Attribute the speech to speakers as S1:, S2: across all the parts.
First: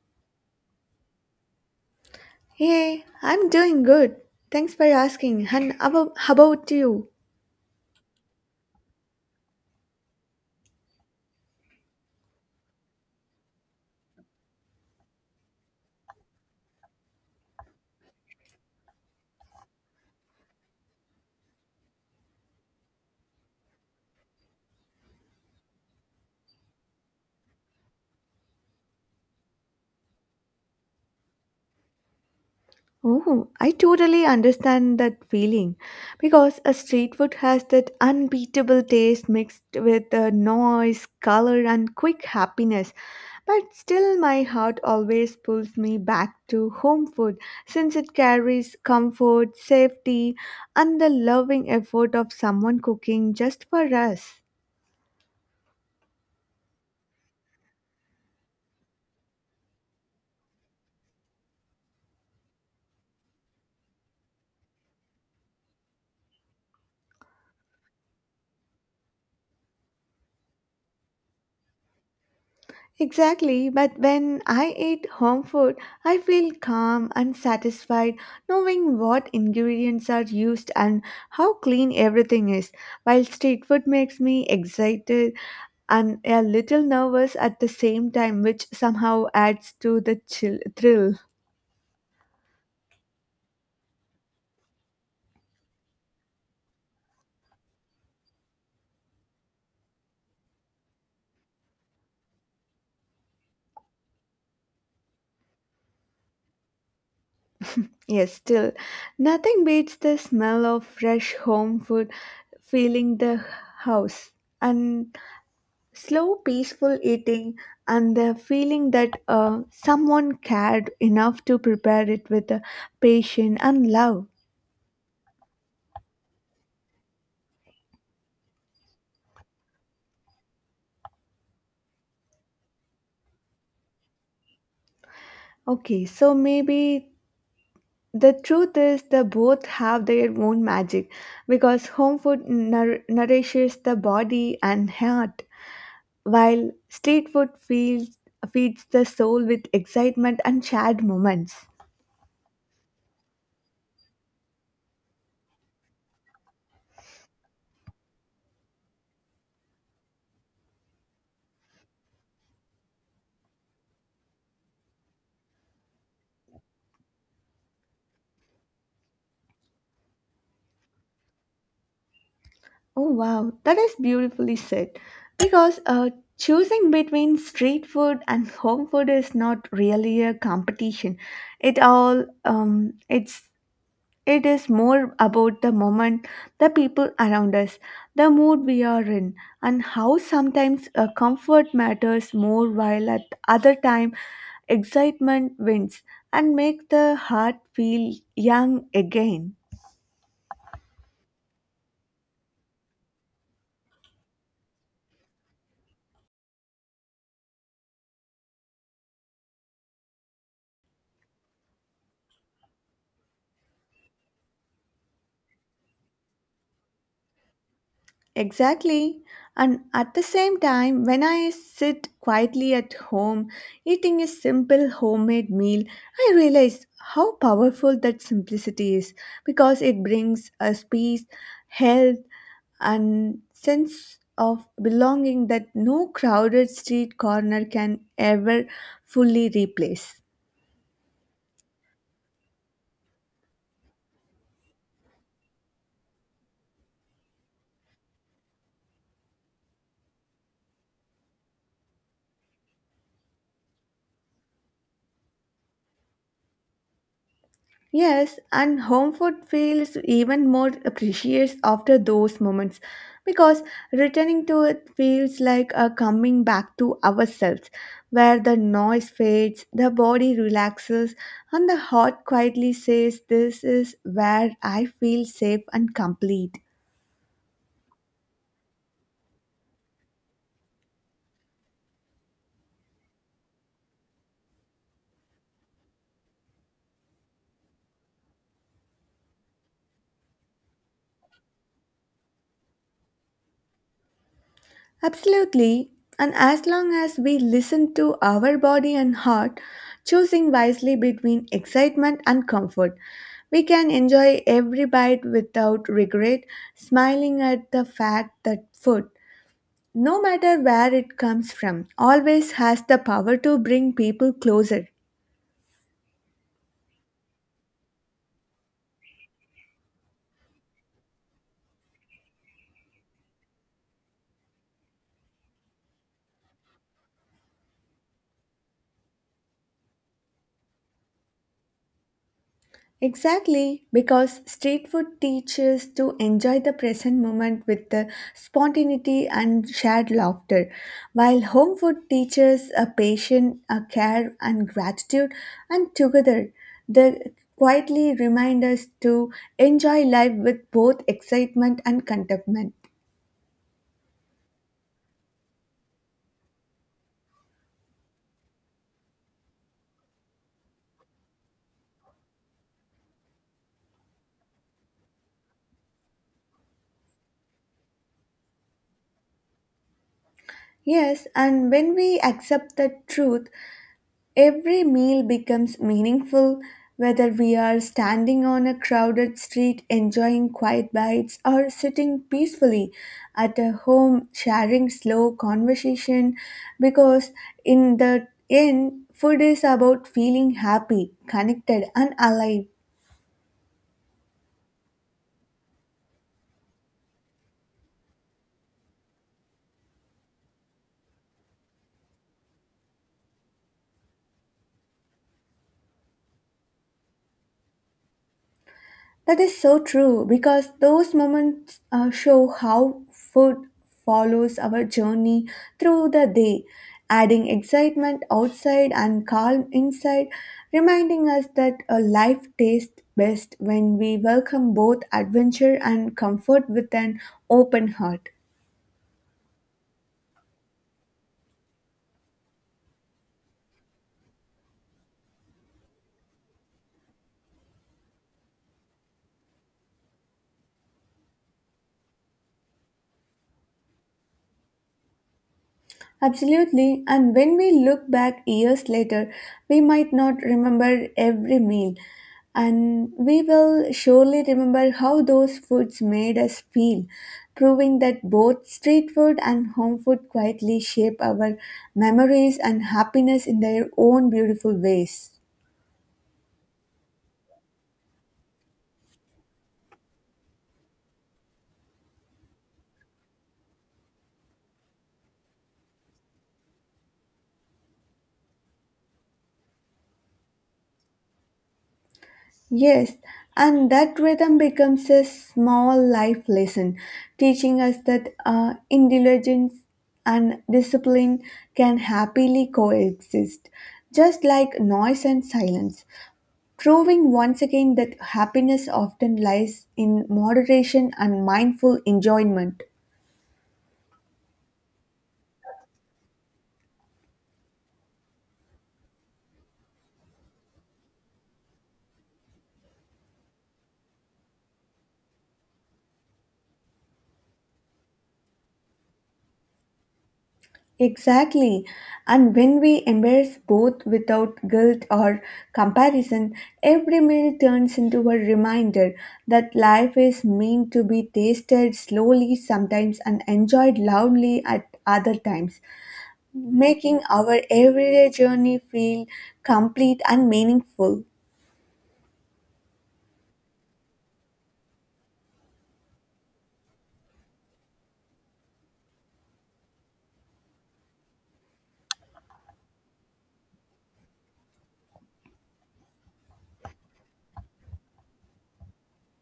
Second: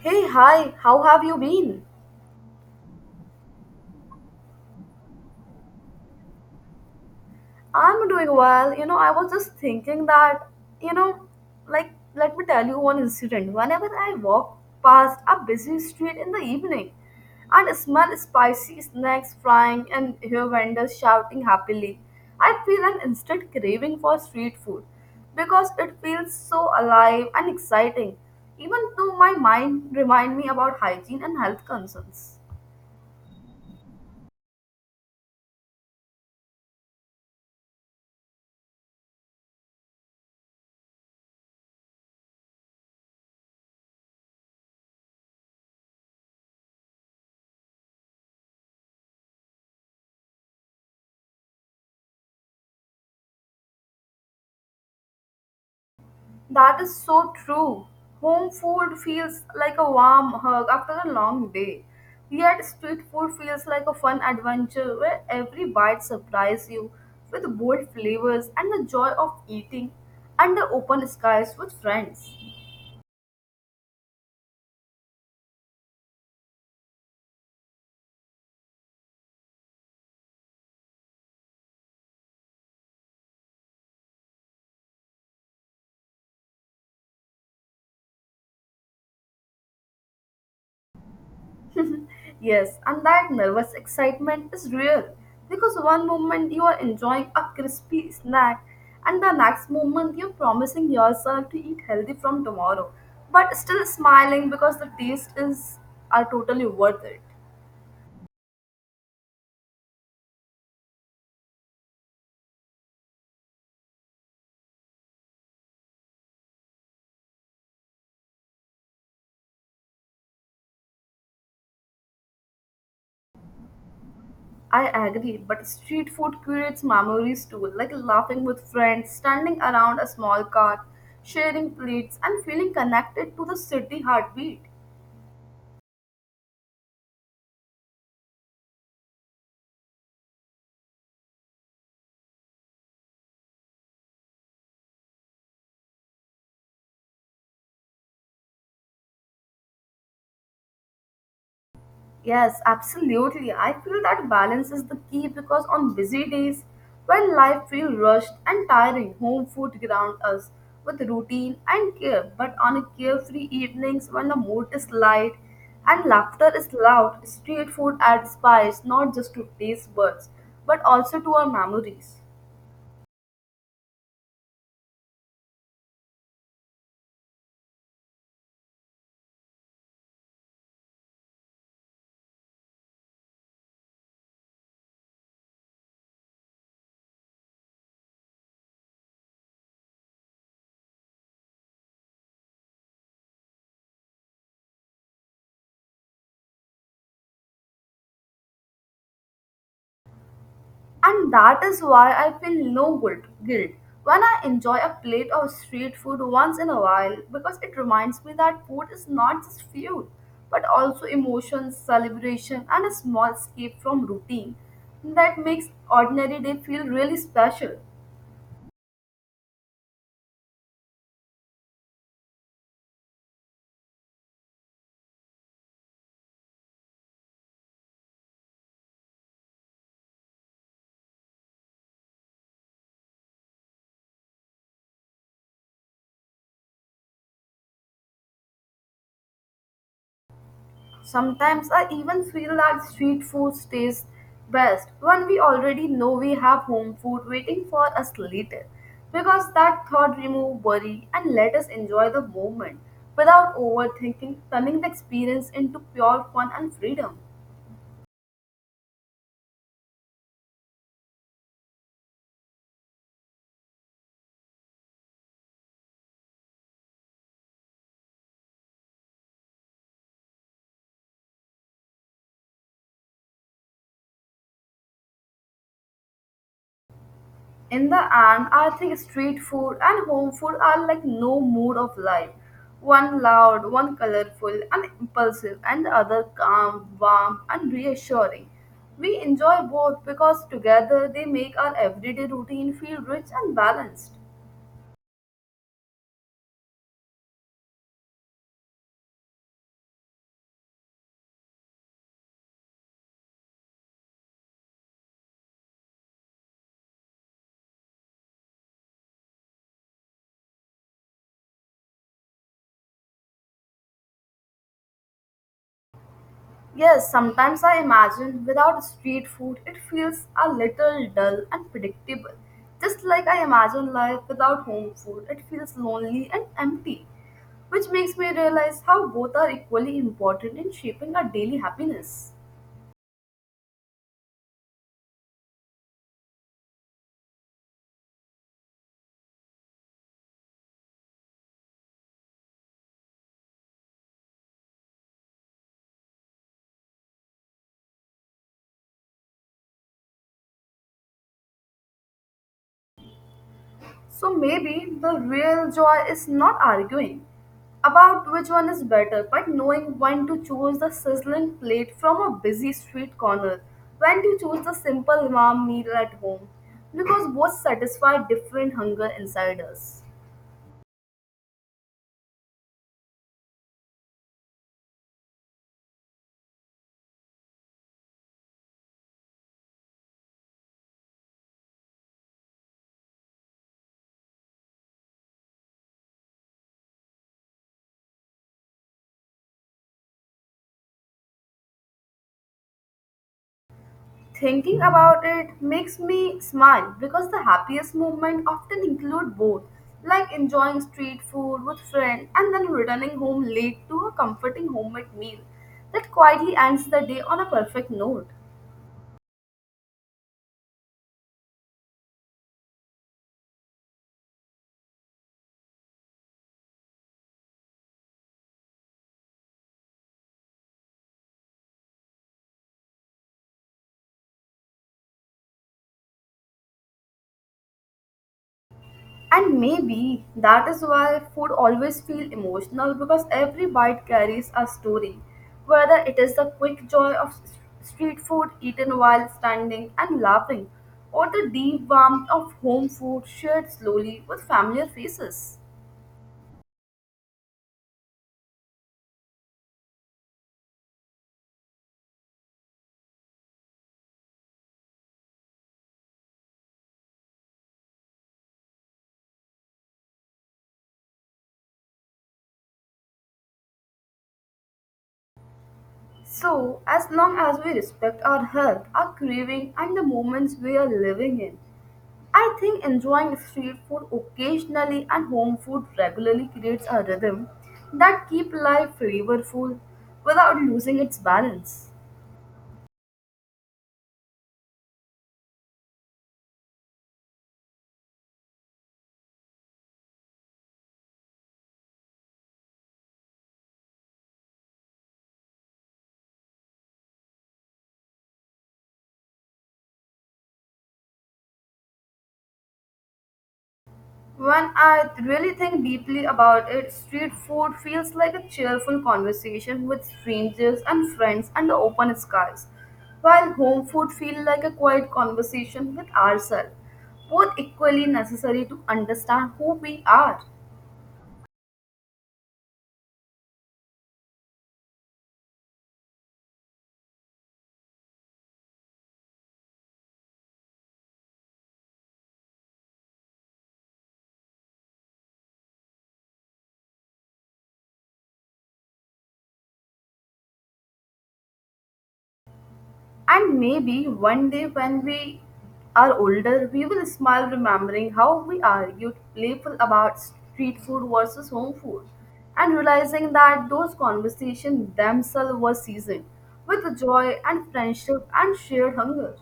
S1: Hey, hi, how have you been?
S2: Hey, I'm doing good. Thanks for asking. And how about you?
S1: I'm doing well. You know, I was just thinking that, you know, like, let me tell you one incident. Whenever I walk past a busy street in the evening and smell spicy snacks frying and hear vendors shouting happily, I feel an instant craving for street food because it feels so alive and exciting, even though my mind remind me about hygiene and health concerns.
S2: Oh, I totally understand that feeling because a street food has that unbeatable taste mixed with the noise, color, and quick happiness. But still, my heart always pulls me back to home food since it carries comfort, safety, and the loving effort of someone cooking just for us.
S1: That is so true. Home food feels like a warm hug after a long day. Yet street food feels like a fun adventure where every bite surprises you with bold flavors and the joy of eating under open skies with friends.
S2: Exactly, but when I eat home food, I feel calm and satisfied knowing what ingredients are used and how clean everything is. While street food makes me excited and a little nervous at the same time, which somehow adds to the chill thrill.
S1: Yes, and that nervous excitement is real because one moment you are enjoying a crispy snack, and the next moment you're promising yourself to eat healthy from tomorrow, but still smiling because the taste is are totally worth it.
S2: Yes, still, nothing beats the smell of fresh home food filling the house. And slow, peaceful eating and the feeling that someone cared enough to prepare it with patience and love.
S1: I agree, but street food creates memories too, like laughing with friends, standing around a small cart, sharing plates, and feeling connected to the city heartbeat.
S2: Okay, so maybe the truth is they both have their own magic because home food nourishes the body and heart, while street food feeds the soul with excitement and shared moments.
S1: Yes, absolutely. I feel that balance is the key because on busy days, when life feels rushed and tiring, home food grounds us with routine and care. But on a carefree evenings, when the mood is light and laughter is loud, street food adds spice not just to taste buds, but also to our memories.
S2: Oh wow, that is beautifully said. Because choosing between street food and home food is not really a competition. It all it's it is more about the moment, the people around us, the mood we are in, and how sometimes comfort matters more, while at other time excitement wins and make the heart feel young again.
S1: And that is why I feel no guilt when I enjoy a plate of street food once in a while because it reminds me that food is not just food but also emotions, celebration, and a small escape from routine that makes ordinary day feel really special.
S2: Exactly. And at the same time, when I sit quietly at home eating a simple homemade meal, I realize how powerful that simplicity is because it brings us peace, health, and sense of belonging that no crowded street corner can ever fully replace.
S1: Sometimes I even feel that street food tastes best when we already know we have home food waiting for us later. Because that thought removes worry and let us enjoy the moment without overthinking, turning the experience into pure fun and freedom.
S2: Yes, and home food feels even more precious after those moments because returning to it feels like a coming back to ourselves, where the noise fades, the body relaxes, and the heart quietly says, this is where I feel safe and complete.
S1: In the end, I think street food and home food are like no mood of life. One loud, one colorful and impulsive, and the other calm, warm, and reassuring. We enjoy both because together they make our everyday routine feel rich and balanced.
S2: Absolutely. And as long as we listen to our body and heart, choosing wisely between excitement and comfort, we can enjoy every bite without regret, smiling at the fact that food, no matter where it comes from, always has the power to bring people closer.
S1: Yes, sometimes I imagine without street food it feels a little dull and predictable. Just like I imagine life without home food, it feels lonely and empty, which makes me realize how both are equally important in shaping our daily happiness.
S2: Exactly, because street food teaches to enjoy the present moment with the spontaneity and shared laughter, while home food teaches a patience, a care, and gratitude, and together they quietly remind us to enjoy life with both excitement and contentment.
S1: So maybe the real joy is not arguing about which one is better, but knowing when to choose the sizzling plate from a busy street corner, when to choose the simple warm meal at home, because both satisfy different hunger inside us.
S2: Yes, and when we accept the truth, every meal becomes meaningful whether we are standing on a crowded street enjoying quiet bites or sitting peacefully at a home sharing slow conversation, because in the end food is about feeling happy, connected and alive.
S1: Thinking about it makes me smile because the happiest moments often include both, like enjoying street food with friends and then returning home late to a comforting homemade meal that quietly ends the day on a perfect note.
S2: That is so true because those moments show how food follows our journey through the day, adding excitement outside and calm inside, reminding us that a life tastes best when we welcome both adventure and comfort with an open heart.
S1: And maybe that is why food always feels emotional because every bite carries a story. Whether it is the quick joy of street food eaten while standing and laughing, or the deep warmth of home food shared slowly with familiar faces.
S2: Absolutely, and when we look back years later, we might not remember every meal, and we will surely remember how those foods made us feel, proving that both street food and home food quietly shape our memories and happiness in their own beautiful ways.
S1: So, as long as we respect our health, our craving, and the moments we are living in, I think enjoying street food occasionally and home food regularly creates a rhythm that keep life flavorful without losing its balance.
S2: Yes, and that rhythm becomes a small life lesson, teaching us that intelligence and discipline can happily coexist, just like noise and silence, proving once again that happiness often lies in moderation and mindful enjoyment.
S1: When I really think deeply about it, street food feels like a cheerful conversation with strangers and friends under open skies, while home food feels like a quiet conversation with ourselves, both equally necessary to understand who we are.
S2: Exactly. And when we embrace both without guilt or comparison, every meal turns into a reminder that life is meant to be tasted slowly sometimes and enjoyed loudly at other times, making our everyday journey feel complete and meaningful.
S1: And maybe one day when we are older, we will smile remembering how we argued playful about street food versus home food and realizing that those conversations themselves were seasoned with joy and friendship and shared hunger.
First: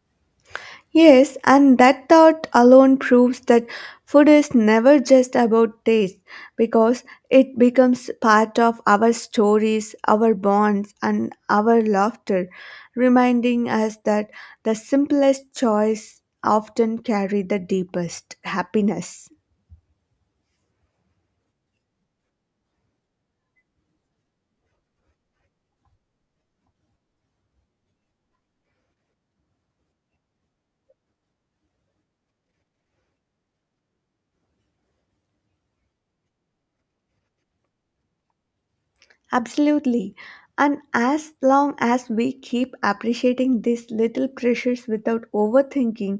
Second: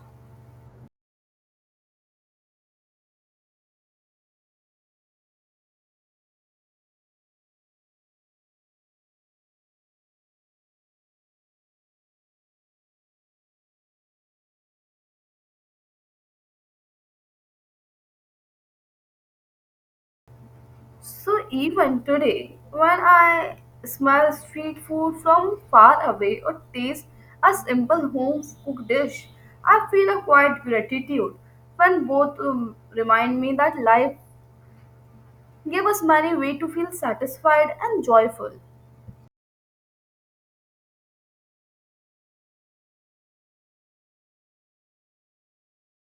S2: Yes, and that thought alone proves that food is never just about taste because it becomes part of our stories, our bonds, and our laughter, reminding us that the simplest choice often carry the deepest happiness.
S1: So even today, when I smell street food from far away or taste a simple home cooked dish, I feel a quiet gratitude when both remind me that life gave us many ways to feel satisfied and joyful.
S2: Absolutely. And as long as we keep appreciating these little pleasures without overthinking,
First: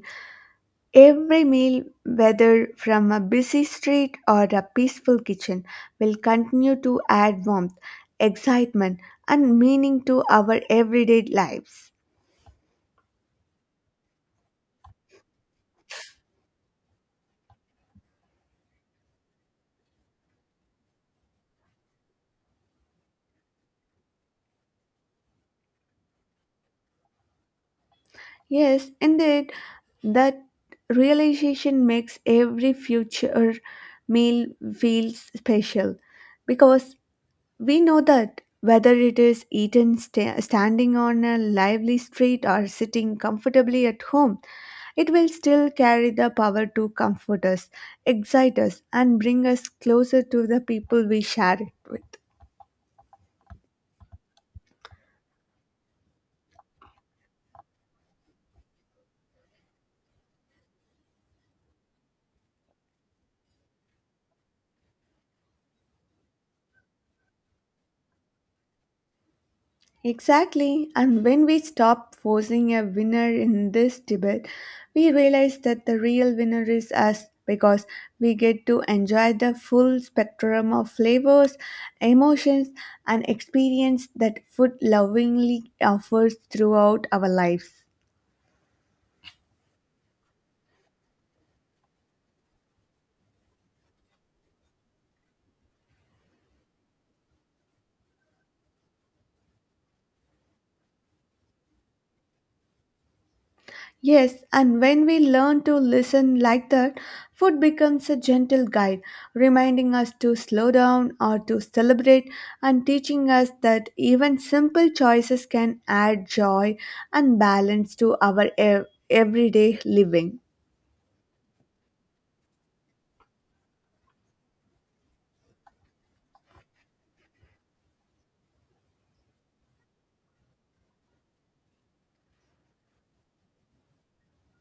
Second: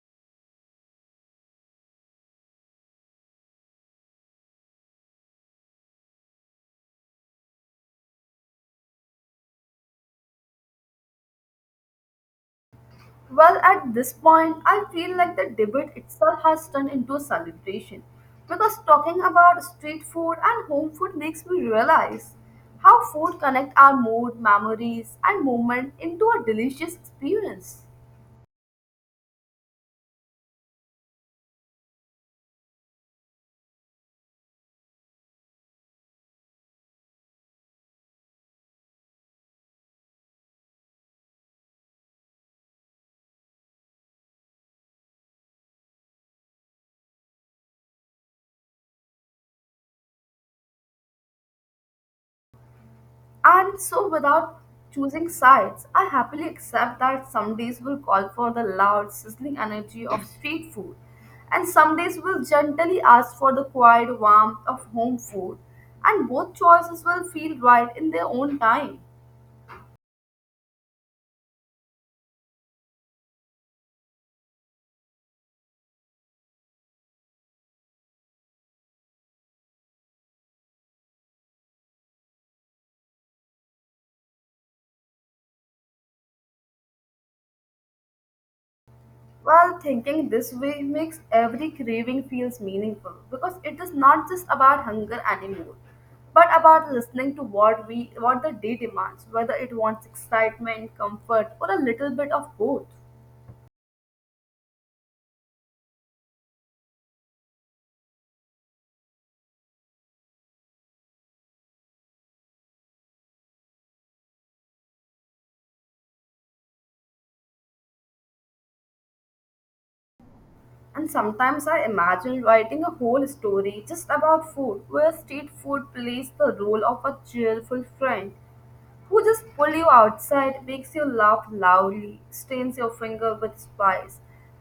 S2: every meal, whether from a busy street or a peaceful kitchen, will continue to add warmth, excitement, and meaning to our everyday lives.
S1: Well, at this point, I feel like the debate itself has turned into a celebration because talking about street food and home food makes me realize how food connect our mood, memories, and moment into a delicious experience.
S2: Yes, indeed, that realization makes every future meal feel special because we know that whether it is eaten standing on a lively street or sitting comfortably at home, it will still carry the power to comfort us, excite us, and bring us closer to the people we share it with.
S1: And so, without choosing sides, I happily accept that some days will call for the loud, sizzling energy of street food, and some days will gently ask for the quiet warmth of home food, and both choices will feel right in their own time.
S2: Exactly, and when we stop forcing a winner in this debate, we realize that the real winner is us because we get to enjoy the full spectrum of flavors, emotions, and experience that food lovingly offers throughout our lives.
S1: Well, thinking this way makes every craving feels meaningful because it is not just about hunger anymore, but about listening to what the day demands, whether it wants excitement, comfort, or a little bit of both.
S2: Yes, and when we learn to listen like that, food becomes a gentle guide, reminding us to slow down or to celebrate, and teaching us that even simple choices can add joy and balance to our everyday living.
S1: And sometimes I imagine writing a whole story just about food, where street food plays the role of a cheerful friend who just pulls you outside, makes you laugh loudly, stains your finger with spice,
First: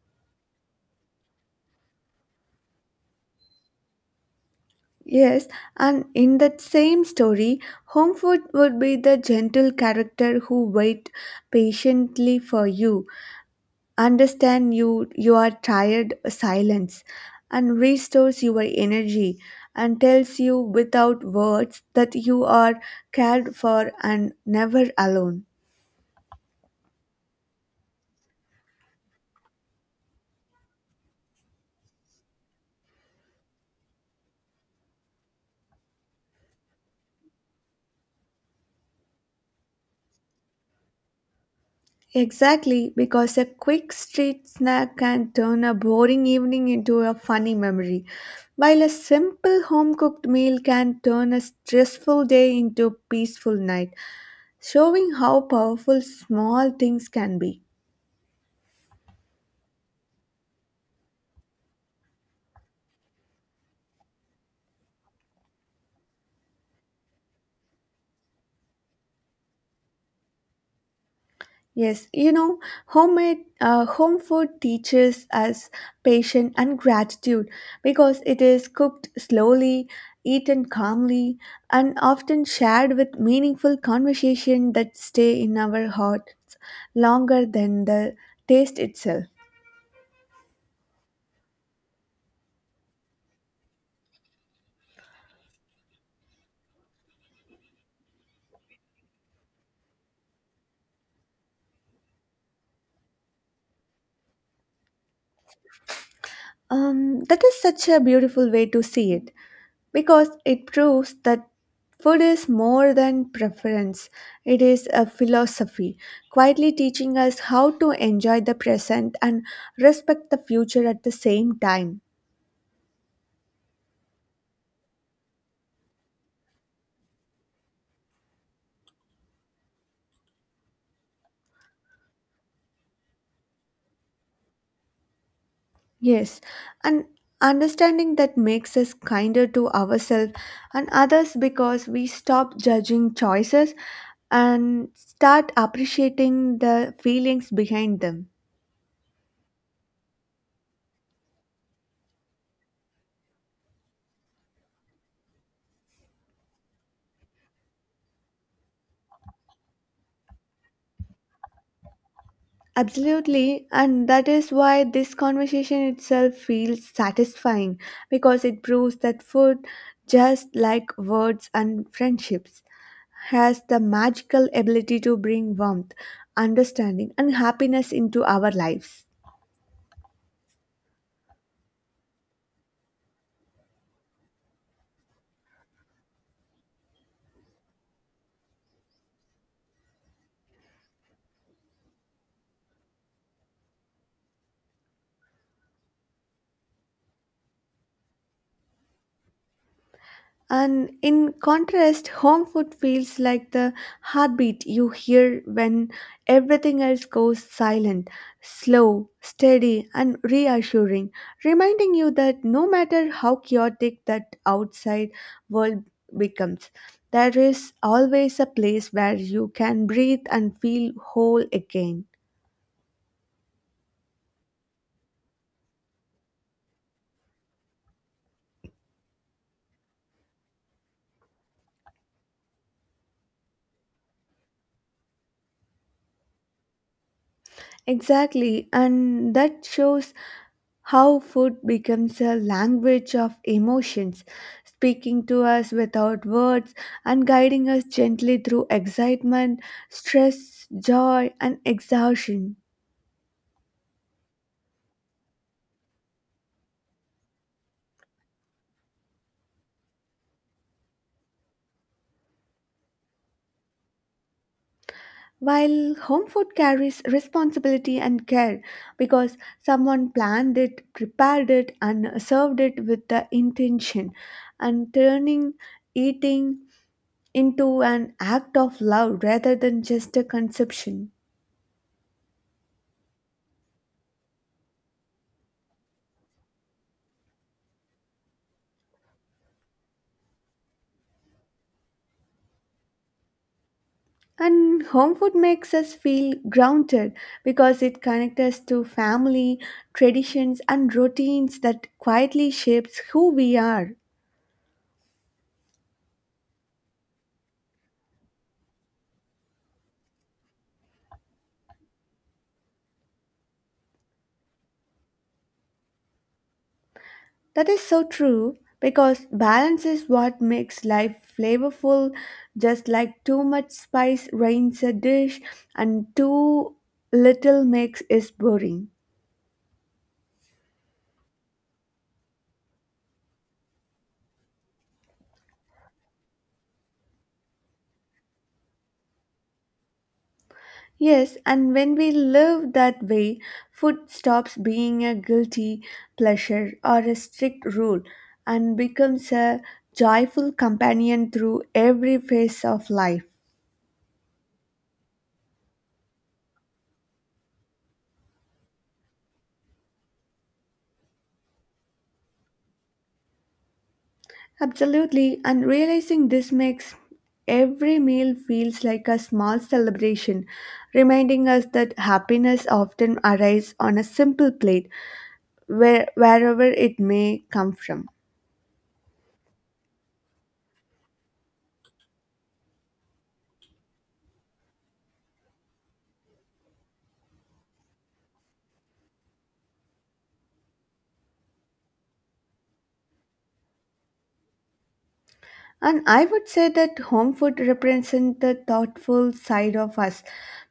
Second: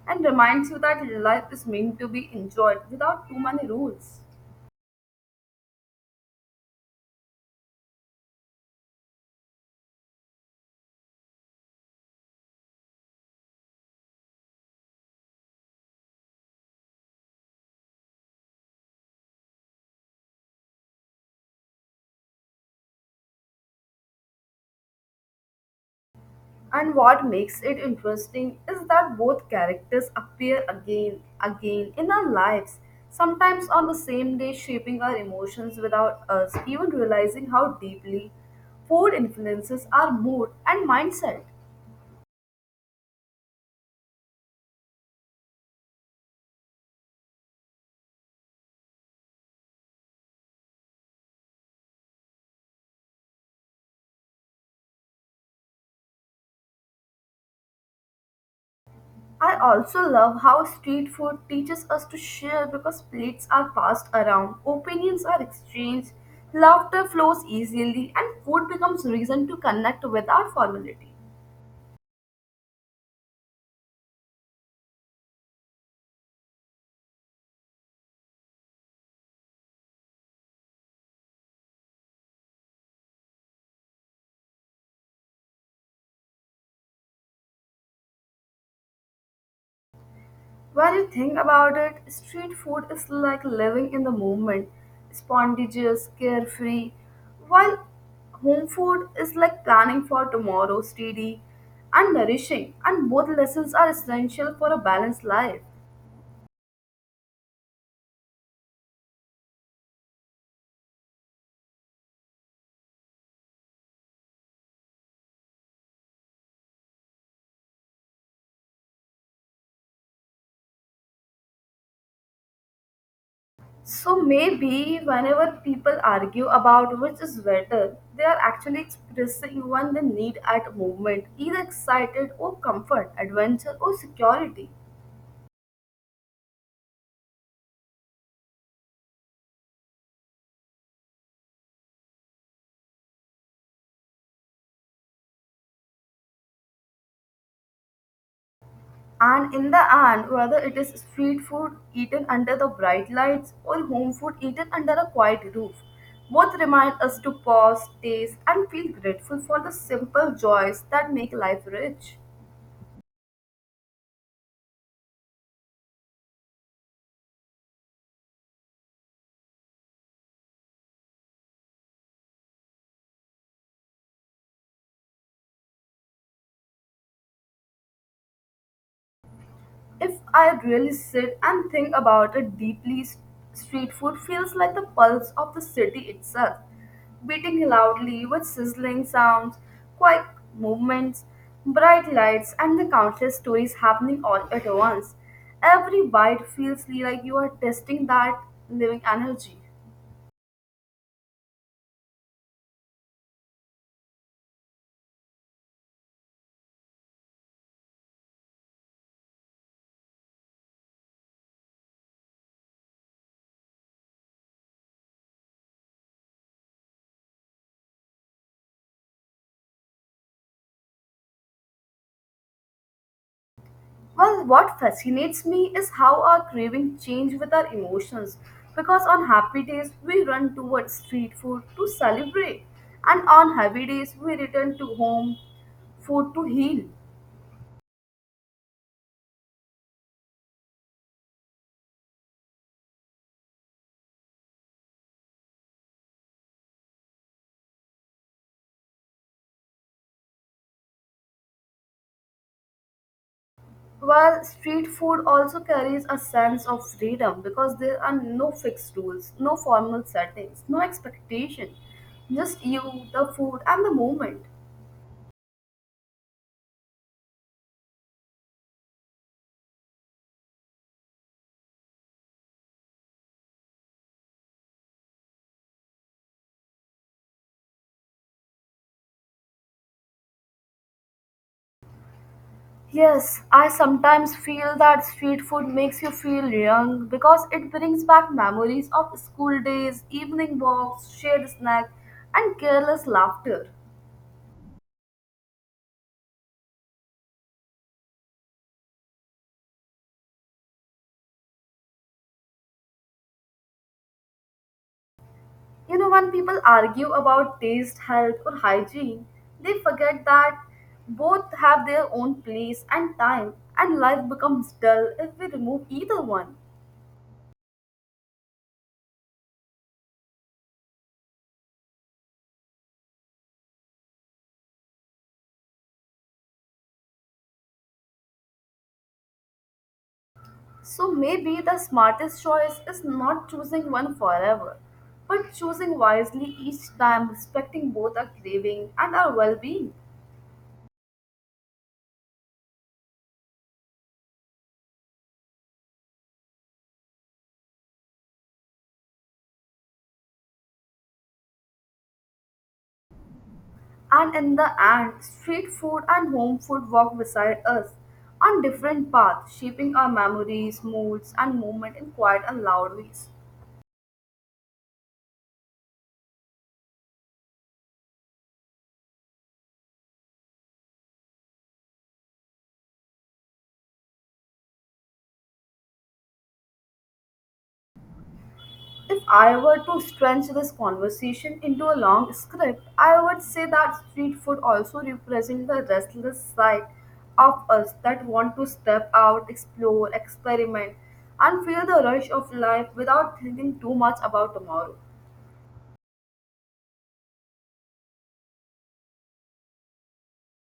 S1: and reminds you that life is meant to be enjoyed without too many rules.
S2: Yes, and in that same story, home food would be the gentle character who wait patiently for you understand you are tired silence and restores your energy and tells you without words that you are cared for and never alone.
S1: And what makes it interesting is that both characters appear again in our lives, sometimes on the same day shaping our emotions without us even realizing how deeply food influences our mood and mindset.
S2: Exactly, because a quick street snack can turn a boring evening into a funny memory while a simple home cooked meal can turn a stressful day into a peaceful night, showing how powerful small things can be.
S1: I also love how street food teaches us to share because plates are passed around, opinions are exchanged, laughter flows easily and food becomes reason to connect without formality.
S2: Yes, you know, home food teaches us patience and gratitude because it is cooked slowly, eaten calmly, and often shared with meaningful conversation that stay in our hearts longer than the taste itself.
S1: When you think about it, street food is like living in the moment, spontaneous, carefree, while home food is like planning for tomorrow, steady and nourishing, and both lessons are essential for a balanced life.
S2: That is such a beautiful way to see it, because it proves that food is more than preference. It is a philosophy, quietly teaching us how to enjoy the present and respect the future at the same time.
S1: So maybe whenever people argue about which is better, they are actually expressing one they need at a moment, either excited or comfort, adventure or security.
S2: Yes, and understanding that makes us kinder to ourselves and others because we stop judging choices and start appreciating the feelings behind them.
S1: And in the end, whether it is street food eaten under the bright lights or home food eaten under a quiet roof, both remind us to pause, taste, and feel grateful for the simple joys that make life rich.
S2: Absolutely, and that is why this conversation itself feels satisfying because it proves that food, just like words and friendships, has the magical ability to bring warmth, understanding, and happiness into our lives.
S1: If I really sit and think about it deeply, street food feels like the pulse of the city itself, beating loudly with sizzling sounds, quick movements, bright lights, and the countless stories happening all at once. Every bite feels like you are tasting that living energy.
S2: And in contrast, home food feels like the heartbeat you hear when everything else goes silent, slow, steady, and reassuring, reminding you that no matter how chaotic that outside world becomes, there is always a place where you can breathe and feel whole again.
S1: Well, what fascinates me is how our cravings change with our emotions. Because on happy days, we run towards street food to celebrate, and on heavy days, we return to home food to heal.
S2: Exactly, and that shows how food becomes a language of emotions, speaking to us without words and guiding us gently through excitement, stress, joy, and exhaustion.
S1: While street food also carries a sense of freedom because there are no fixed rules, no formal settings, no expectation, just you, the food, and the moment.
S2: While home food carries responsibility and care because someone planned it, prepared it, and served it with the intention, and turning eating into an act of love rather than just a consumption.
S1: Yes, I sometimes feel that street food makes you feel young because it brings back memories of school days, evening walks, shared snacks, and careless laughter.
S2: And home food makes us feel grounded because it connects us to family, traditions, and routines that quietly shapes who we are.
S1: You know, when people argue about taste, health, or hygiene, they forget that both have their own place and time, and life becomes dull if we remove either one.
S2: That is so true because balance is what makes life flavorful, just like too much spice ruins a dish and too little makes it boring.
S1: So maybe the smartest choice is not choosing one forever, but choosing wisely each time, respecting both our craving and our well being.
S2: Yes, and when we live that way, food stops being a guilty pleasure or a strict rule and becomes a joyful companion through every phase of life.
S1: And in the end, street food and home food walk beside us on different paths, shaping our memories, moods, and movement in quiet and loud ways.
S2: Absolutely, and realizing this makes every meal feels like a small celebration, reminding us that happiness often arrives on a simple plate where, wherever it may come from.
S1: If I were to stretch this conversation into a long script, I would say that street food also represents the restless side of us that want to step out, explore, experiment, and feel the rush of life without thinking too much about tomorrow.
S2: And I would say that home food represents the thoughtful side of us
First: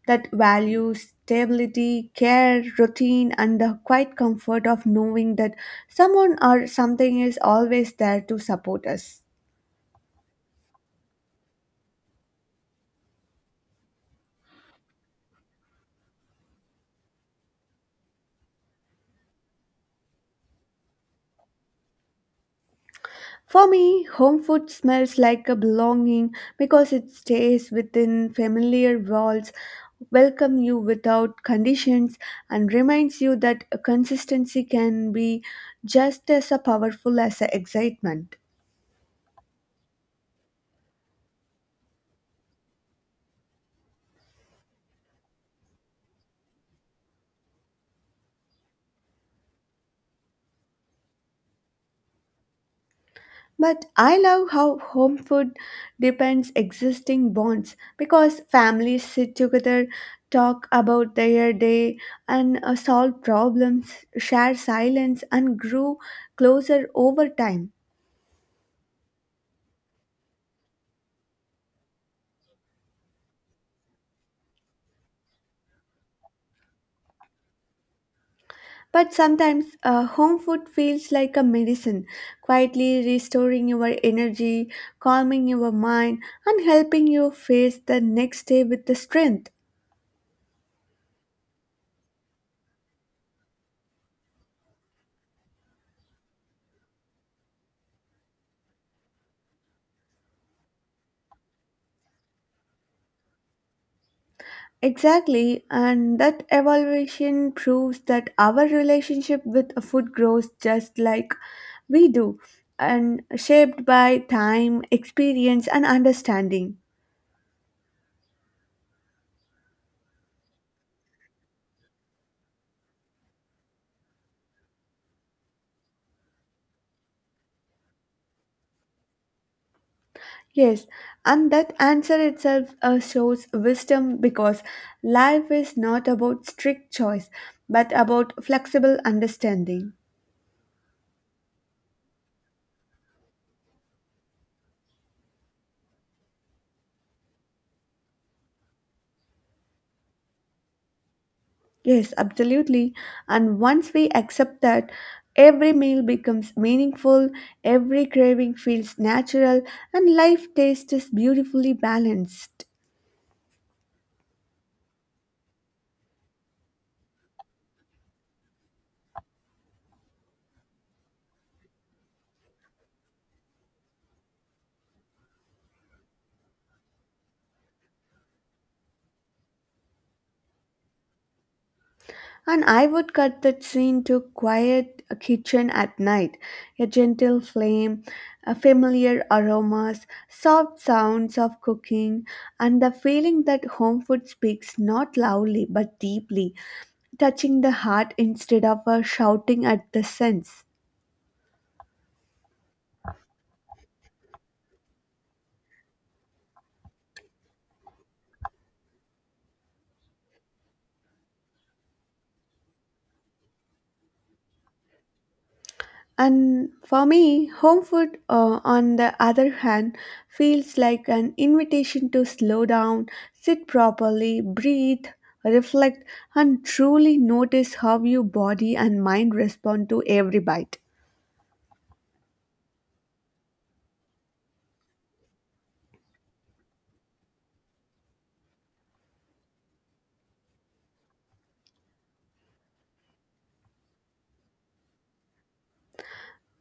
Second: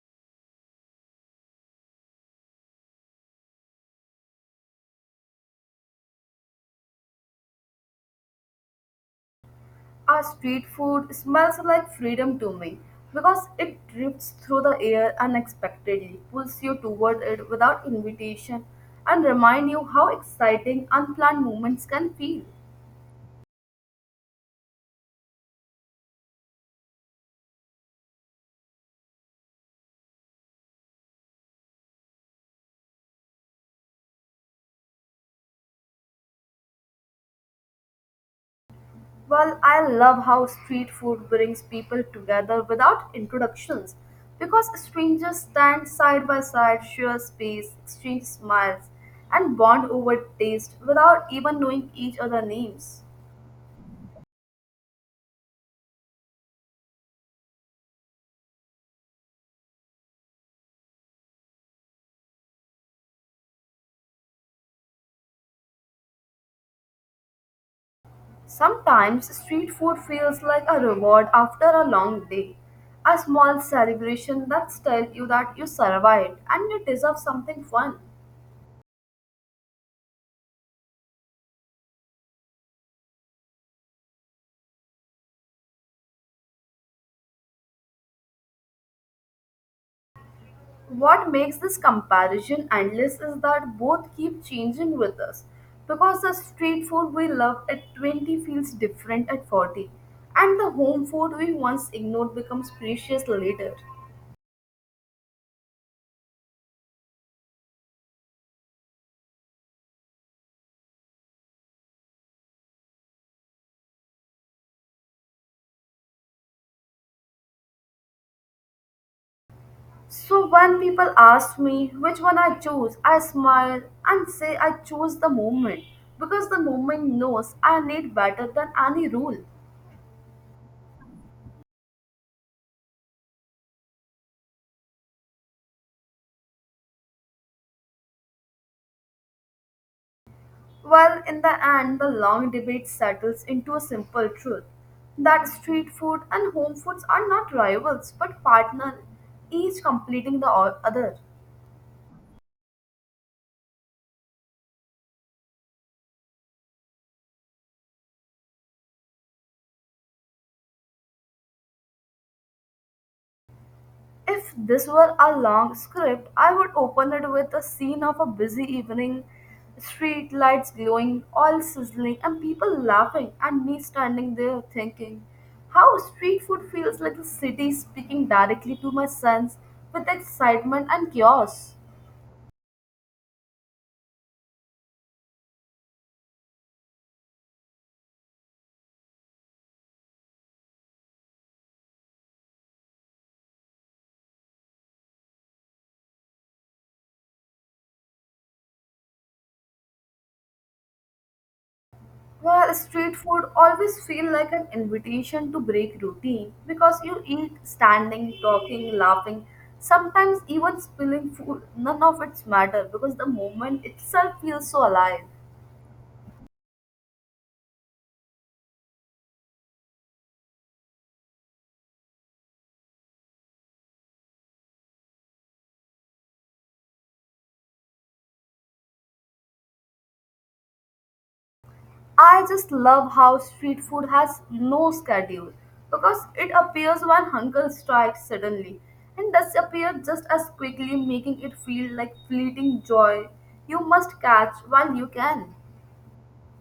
S2: that values stability, care, routine, and the quiet comfort of knowing that someone or something is always there to support us.
S1: Our street food smells like freedom to me because it drifts through the air unexpectedly, pulls you toward it without invitation, and reminds you how exciting unplanned moments can feel.
S2: For me, home food smells like a belonging because it stays within familiar walls, welcomes you without conditions, and reminds you that a consistency can be just as a powerful as a excitement.
S1: Well, I love how street food brings people together without introductions because strangers stand side by side, share space, exchange smiles, and bond over taste without even knowing each other's names.
S2: But I love how home food depends existing bonds because families sit together, talk about their day, and solve problems, share silence, and grow closer over time.
S1: Sometimes street food feels like a reward after a long day, a small celebration that tells you that you survived and you deserve something fun.
S2: But sometimes home food feels like a medicine, quietly restoring your energy, calming your mind, and helping you face the next day with the strength.
S1: What makes this comparison endless is that both keep changing with us because the street food we love at 20 feels different at 40 and the home food we once ignored becomes precious later.
S2: Exactly, and that evaluation proves that our relationship with food grows just like we do and shaped by time, experience, and understanding.
S1: So when people ask me which one I choose, I smile and say I choose the moment because the moment knows I need better than any rule.
S2: Yes, and that answer itself shows wisdom because life is not about strict choice but about flexible understanding.
S1: Well, in the end, the long debate settles into a simple truth that street food and home foods are not rivals but partners, each completing the other.
S2: Yes, absolutely. And once we accept that, every meal becomes meaningful, every craving feels natural, and life taste is beautifully balanced.
S1: If this were a long script, I would open it with a scene of a busy evening, street lights glowing, oil sizzling, and people laughing, and me standing there thinking how street food feels like the city speaking directly to my sense with excitement and chaos.
S2: And I would cut that scene to quiet kitchen at night, a gentle flame, a familiar aromas, soft sounds of cooking, and the feeling that home food speaks not loudly but deeply, touching the heart instead of shouting at the sense.
S1: Well, street food always feel like an invitation to break routine because you eat standing, talking, laughing, sometimes even spilling food. None of it's matter because the moment itself feels so alive.
S2: And for me, home food, on the other hand, feels like an invitation to slow down, sit properly, breathe, reflect, and truly notice how your body and mind respond to every bite.
S1: I just love how street food has no schedule because it appears when hunger strikes suddenly and disappears just as quickly, making it feel like fleeting joy you must catch while you can.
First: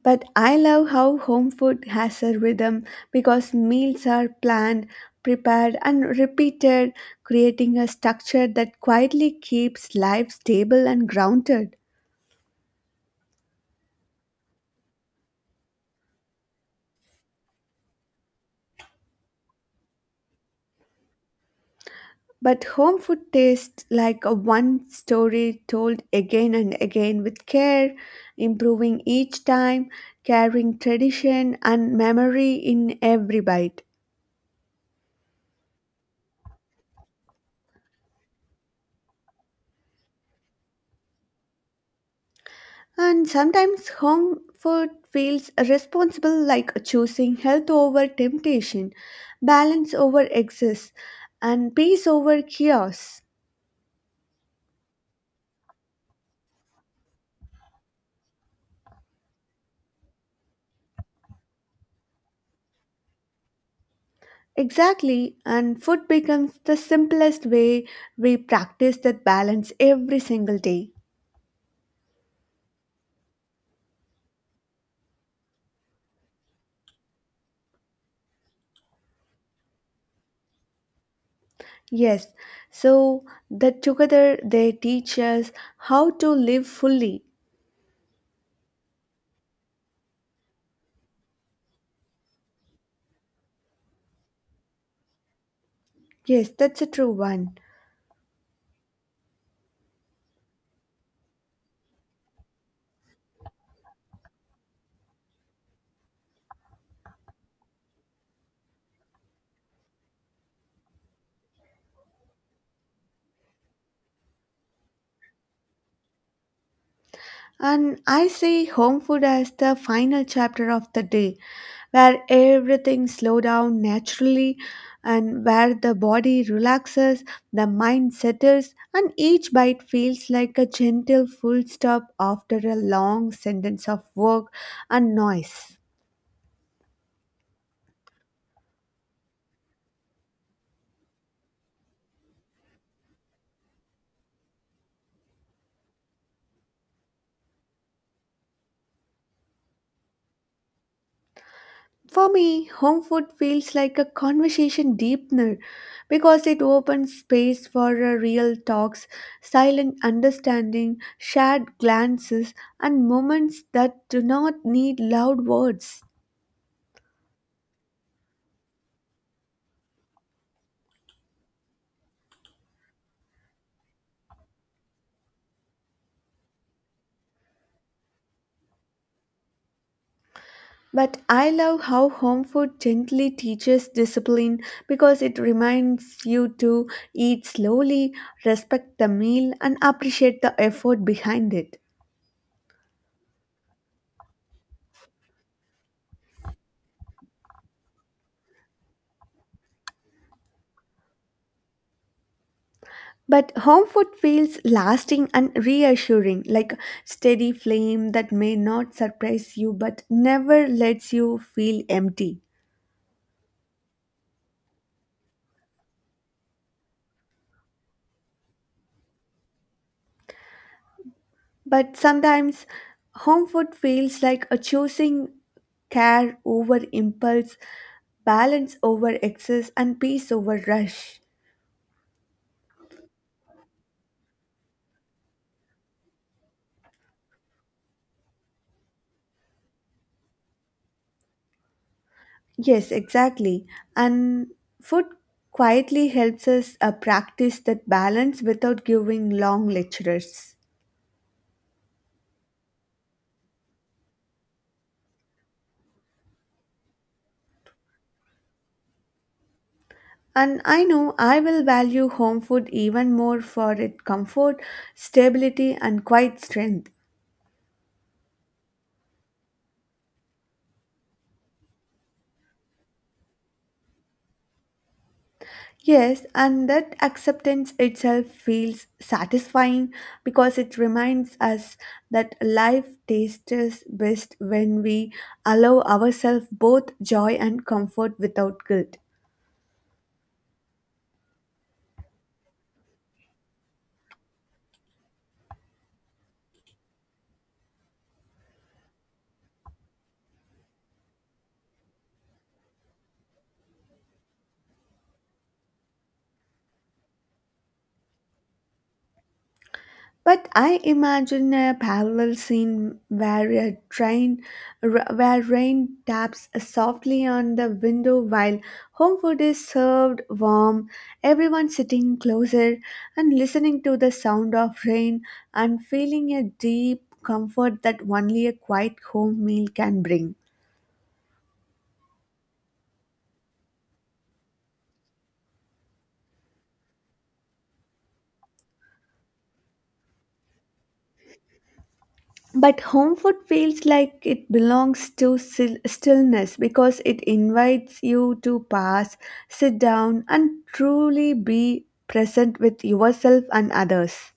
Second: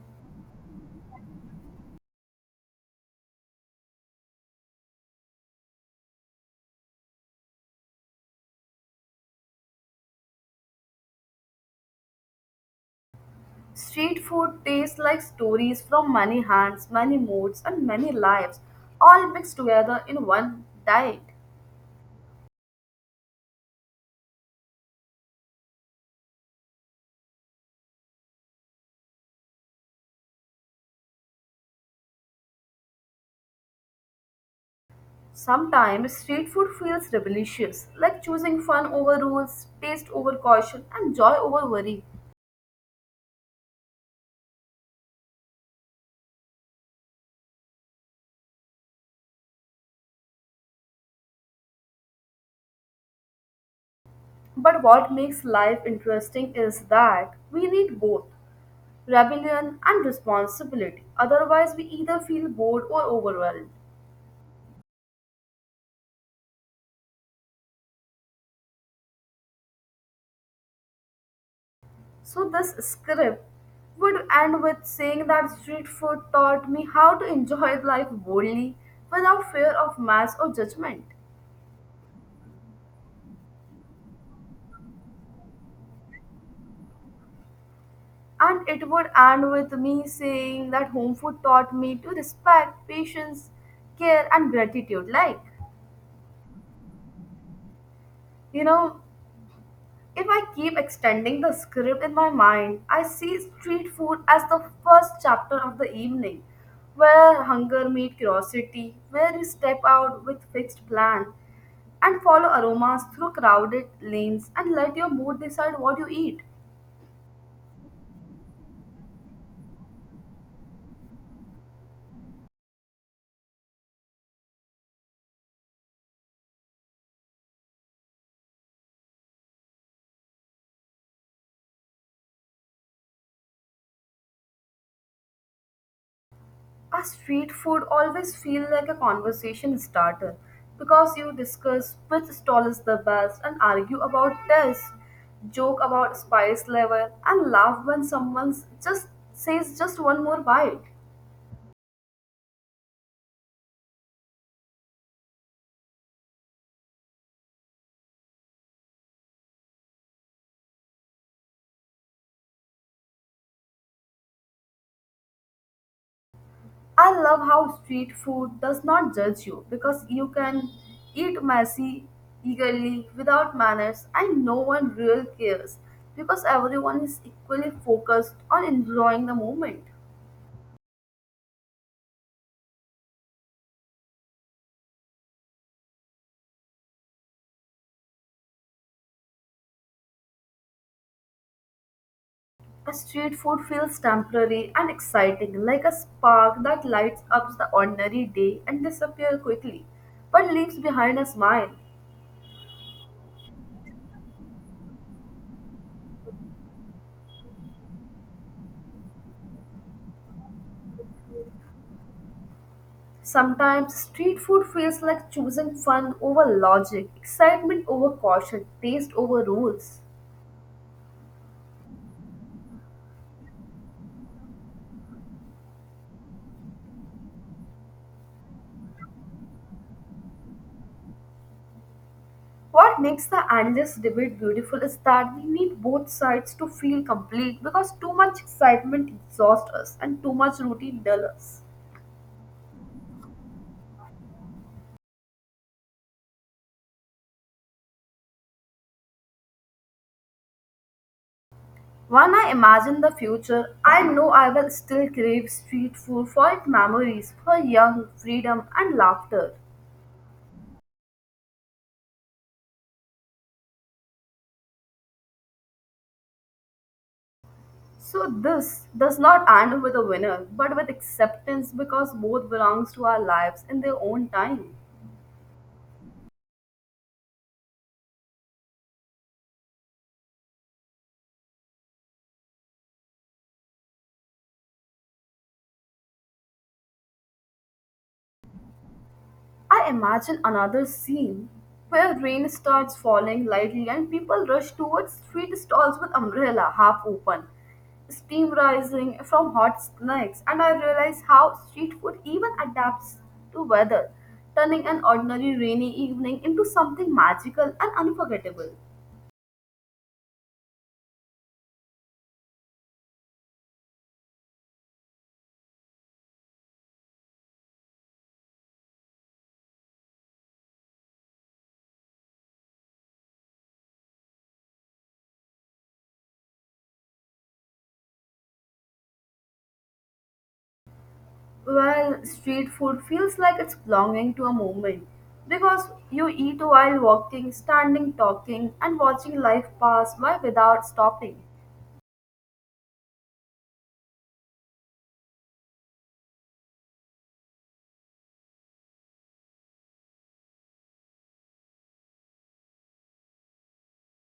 S2: But I love how home food has a rhythm because meals are planned, prepared, and repeated, creating a structure that quietly keeps life stable and grounded.
S1: Street food tastes like stories from many hands, many moods, and many lives, all mixed together in one diet.
S2: But home food tastes like a one story told again and again with care, improving each time, carrying tradition and memory in every bite.
S1: Sometimes street food feels rebellious, like choosing fun over rules, taste over caution, and joy over worry.
S2: And sometimes home food feels responsible like choosing health over temptation, balance over excess, and peace over chaos.
S1: But what makes life interesting is that we need both rebellion and responsibility. Otherwise, we either feel bored or overwhelmed.
S2: Exactly, and food becomes the simplest way we practice that balance every single day.
S1: So this script would end with saying that street food taught me how to enjoy life boldly without fear of mass or judgment.
S2: Yes, so that together they teach us how to live fully.
S1: And it would end with me saying that home food taught me to respect, patience, care, and gratitude.
S2: Yes, that's a true one.
S1: You know, If I keep extending the script in my mind, I see street food as the first chapter of the evening, where hunger meets curiosity, where you step out with fixed plan and follow aromas through crowded lanes and let your mood decide what you eat.
S2: And I see home food as the final chapter of the day, where everything slows down naturally and where the body relaxes, the mind settles, and each bite feels like a gentle full stop after a long sentence of work and noise.
S1: A street food always feel like a conversation starter because you discuss which stall is the best and argue about taste, joke about spice level, and laugh when someone just says just one more bite.
S2: For me, home food feels like a conversation deepener because it opens space for a real talks, silent understanding, shared glances, and moments that do not need loud words.
S1: I love how street food does not judge you because you can eat messy eagerly without manners and no one really cares because everyone is equally focused on enjoying the moment.
S2: But I love how home food gently teaches discipline because it reminds you to eat slowly, respect the meal, and appreciate the effort behind it.
S1: Street food feels temporary and exciting, like a spark that lights up the ordinary day and disappears quickly, but leaves behind a smile.
S2: But home food feels lasting and reassuring, like steady flame that may not surprise you but never lets you feel empty.
S1: Sometimes street food feels like choosing fun over logic, excitement over caution, taste over rules.
S2: But sometimes home food feels like a choosing care over impulse, balance over excess, and peace over rush.
S1: What makes the endless debate beautiful is that we need both sides to feel complete because too much excitement exhausts us and too much routine dulls us.
S2: Yes, exactly. And food quietly helps us practice that balance without giving long lectures.
S1: When I imagine the future, I know I will still crave street food for its memories, for young freedom and laughter.
S2: And I know I will value home food even more for its comfort, stability, and quiet strength.
S1: So this does not end with a winner, but with acceptance because both belongs to our lives in their own time.
S2: Yes, and that acceptance itself feels satisfying because it reminds us that life tastes best when we allow ourselves both joy and comfort without guilt.
S1: I imagine another scene where rain starts falling lightly and people rush towards street stalls with umbrella half open, steam rising from hot snacks, and I realize how street food even adapts to weather, turning an ordinary rainy evening into something magical and unforgettable.
S2: But I imagine a parallel scene where a where rain taps softly on the window while home food is served warm, everyone sitting closer and listening to the sound of rain and feeling a deep comfort that only a quiet home meal can bring.
S1: Well, street food feels like it's belonging to a moment because you eat while walking, standing, talking, and watching life pass by without stopping.
S2: But home food feels like it belongs to stillness because it invites you to pass, sit down, and truly be present with yourself and others.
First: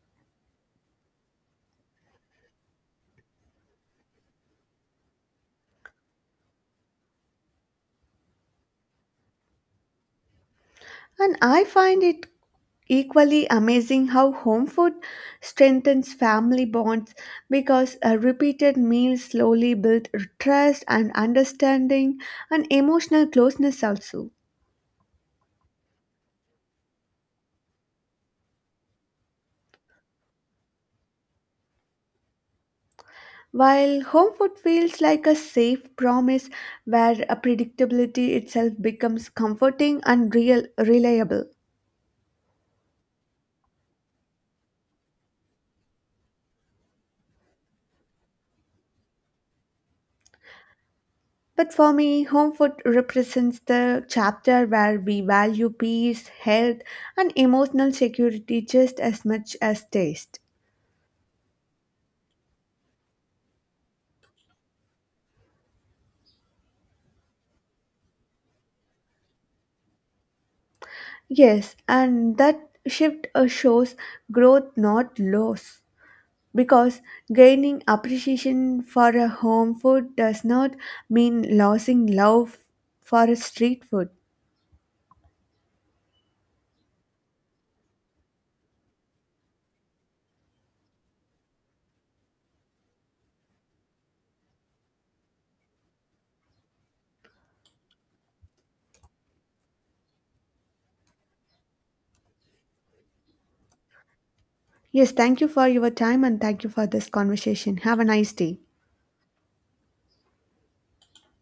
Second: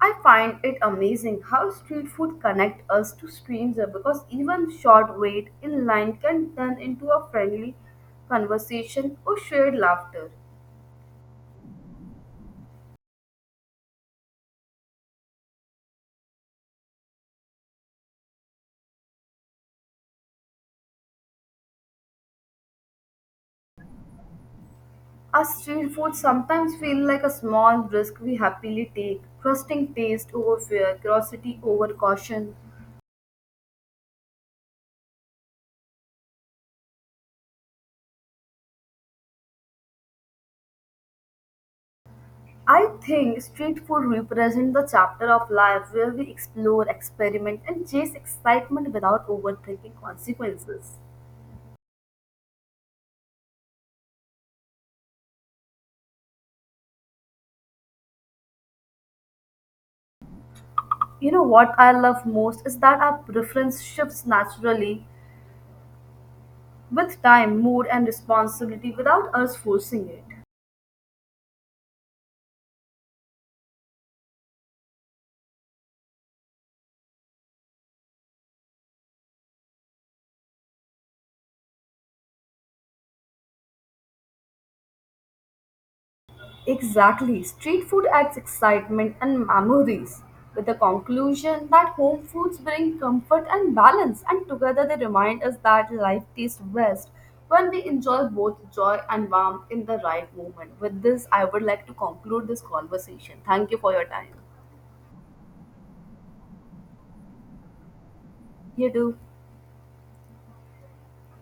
S1: I find it amazing how street food connect us to strangers because even short wait in line can turn into a friendly conversation or shared laughter.
S2: And I find it equally amazing how home food strengthens family bonds because a repeated meal slowly builds trust and understanding and emotional closeness also.
S1: Our street food sometimes feel like a small risk we happily take, trusting taste over fear, curiosity over caution.
S2: While home food feels like a safe promise where a predictability itself becomes comforting and real reliable.
S1: I think street food represents the chapter of life where we explore, experiment, and chase excitement without overthinking consequences.
S2: But for me, home food represents the chapter where we value peace, health, and emotional security just as much as taste.
S1: You know what I love most is that our preference shifts naturally with time, mood, and responsibility without us forcing it.
S2: Yes, and that shift shows growth, not loss. Because gaining appreciation for a home food does not mean losing love for a street food.
S1: Exactly. Street food adds excitement and memories, with the conclusion that home foods bring comfort and balance, and together they remind us that life tastes best when we enjoy both joy and warmth in the right moment. With this, I would like to conclude this conversation. Thank you for your time.
S2: Yes, thank you for your time and thank you for this conversation. Have a nice day.
S1: You too.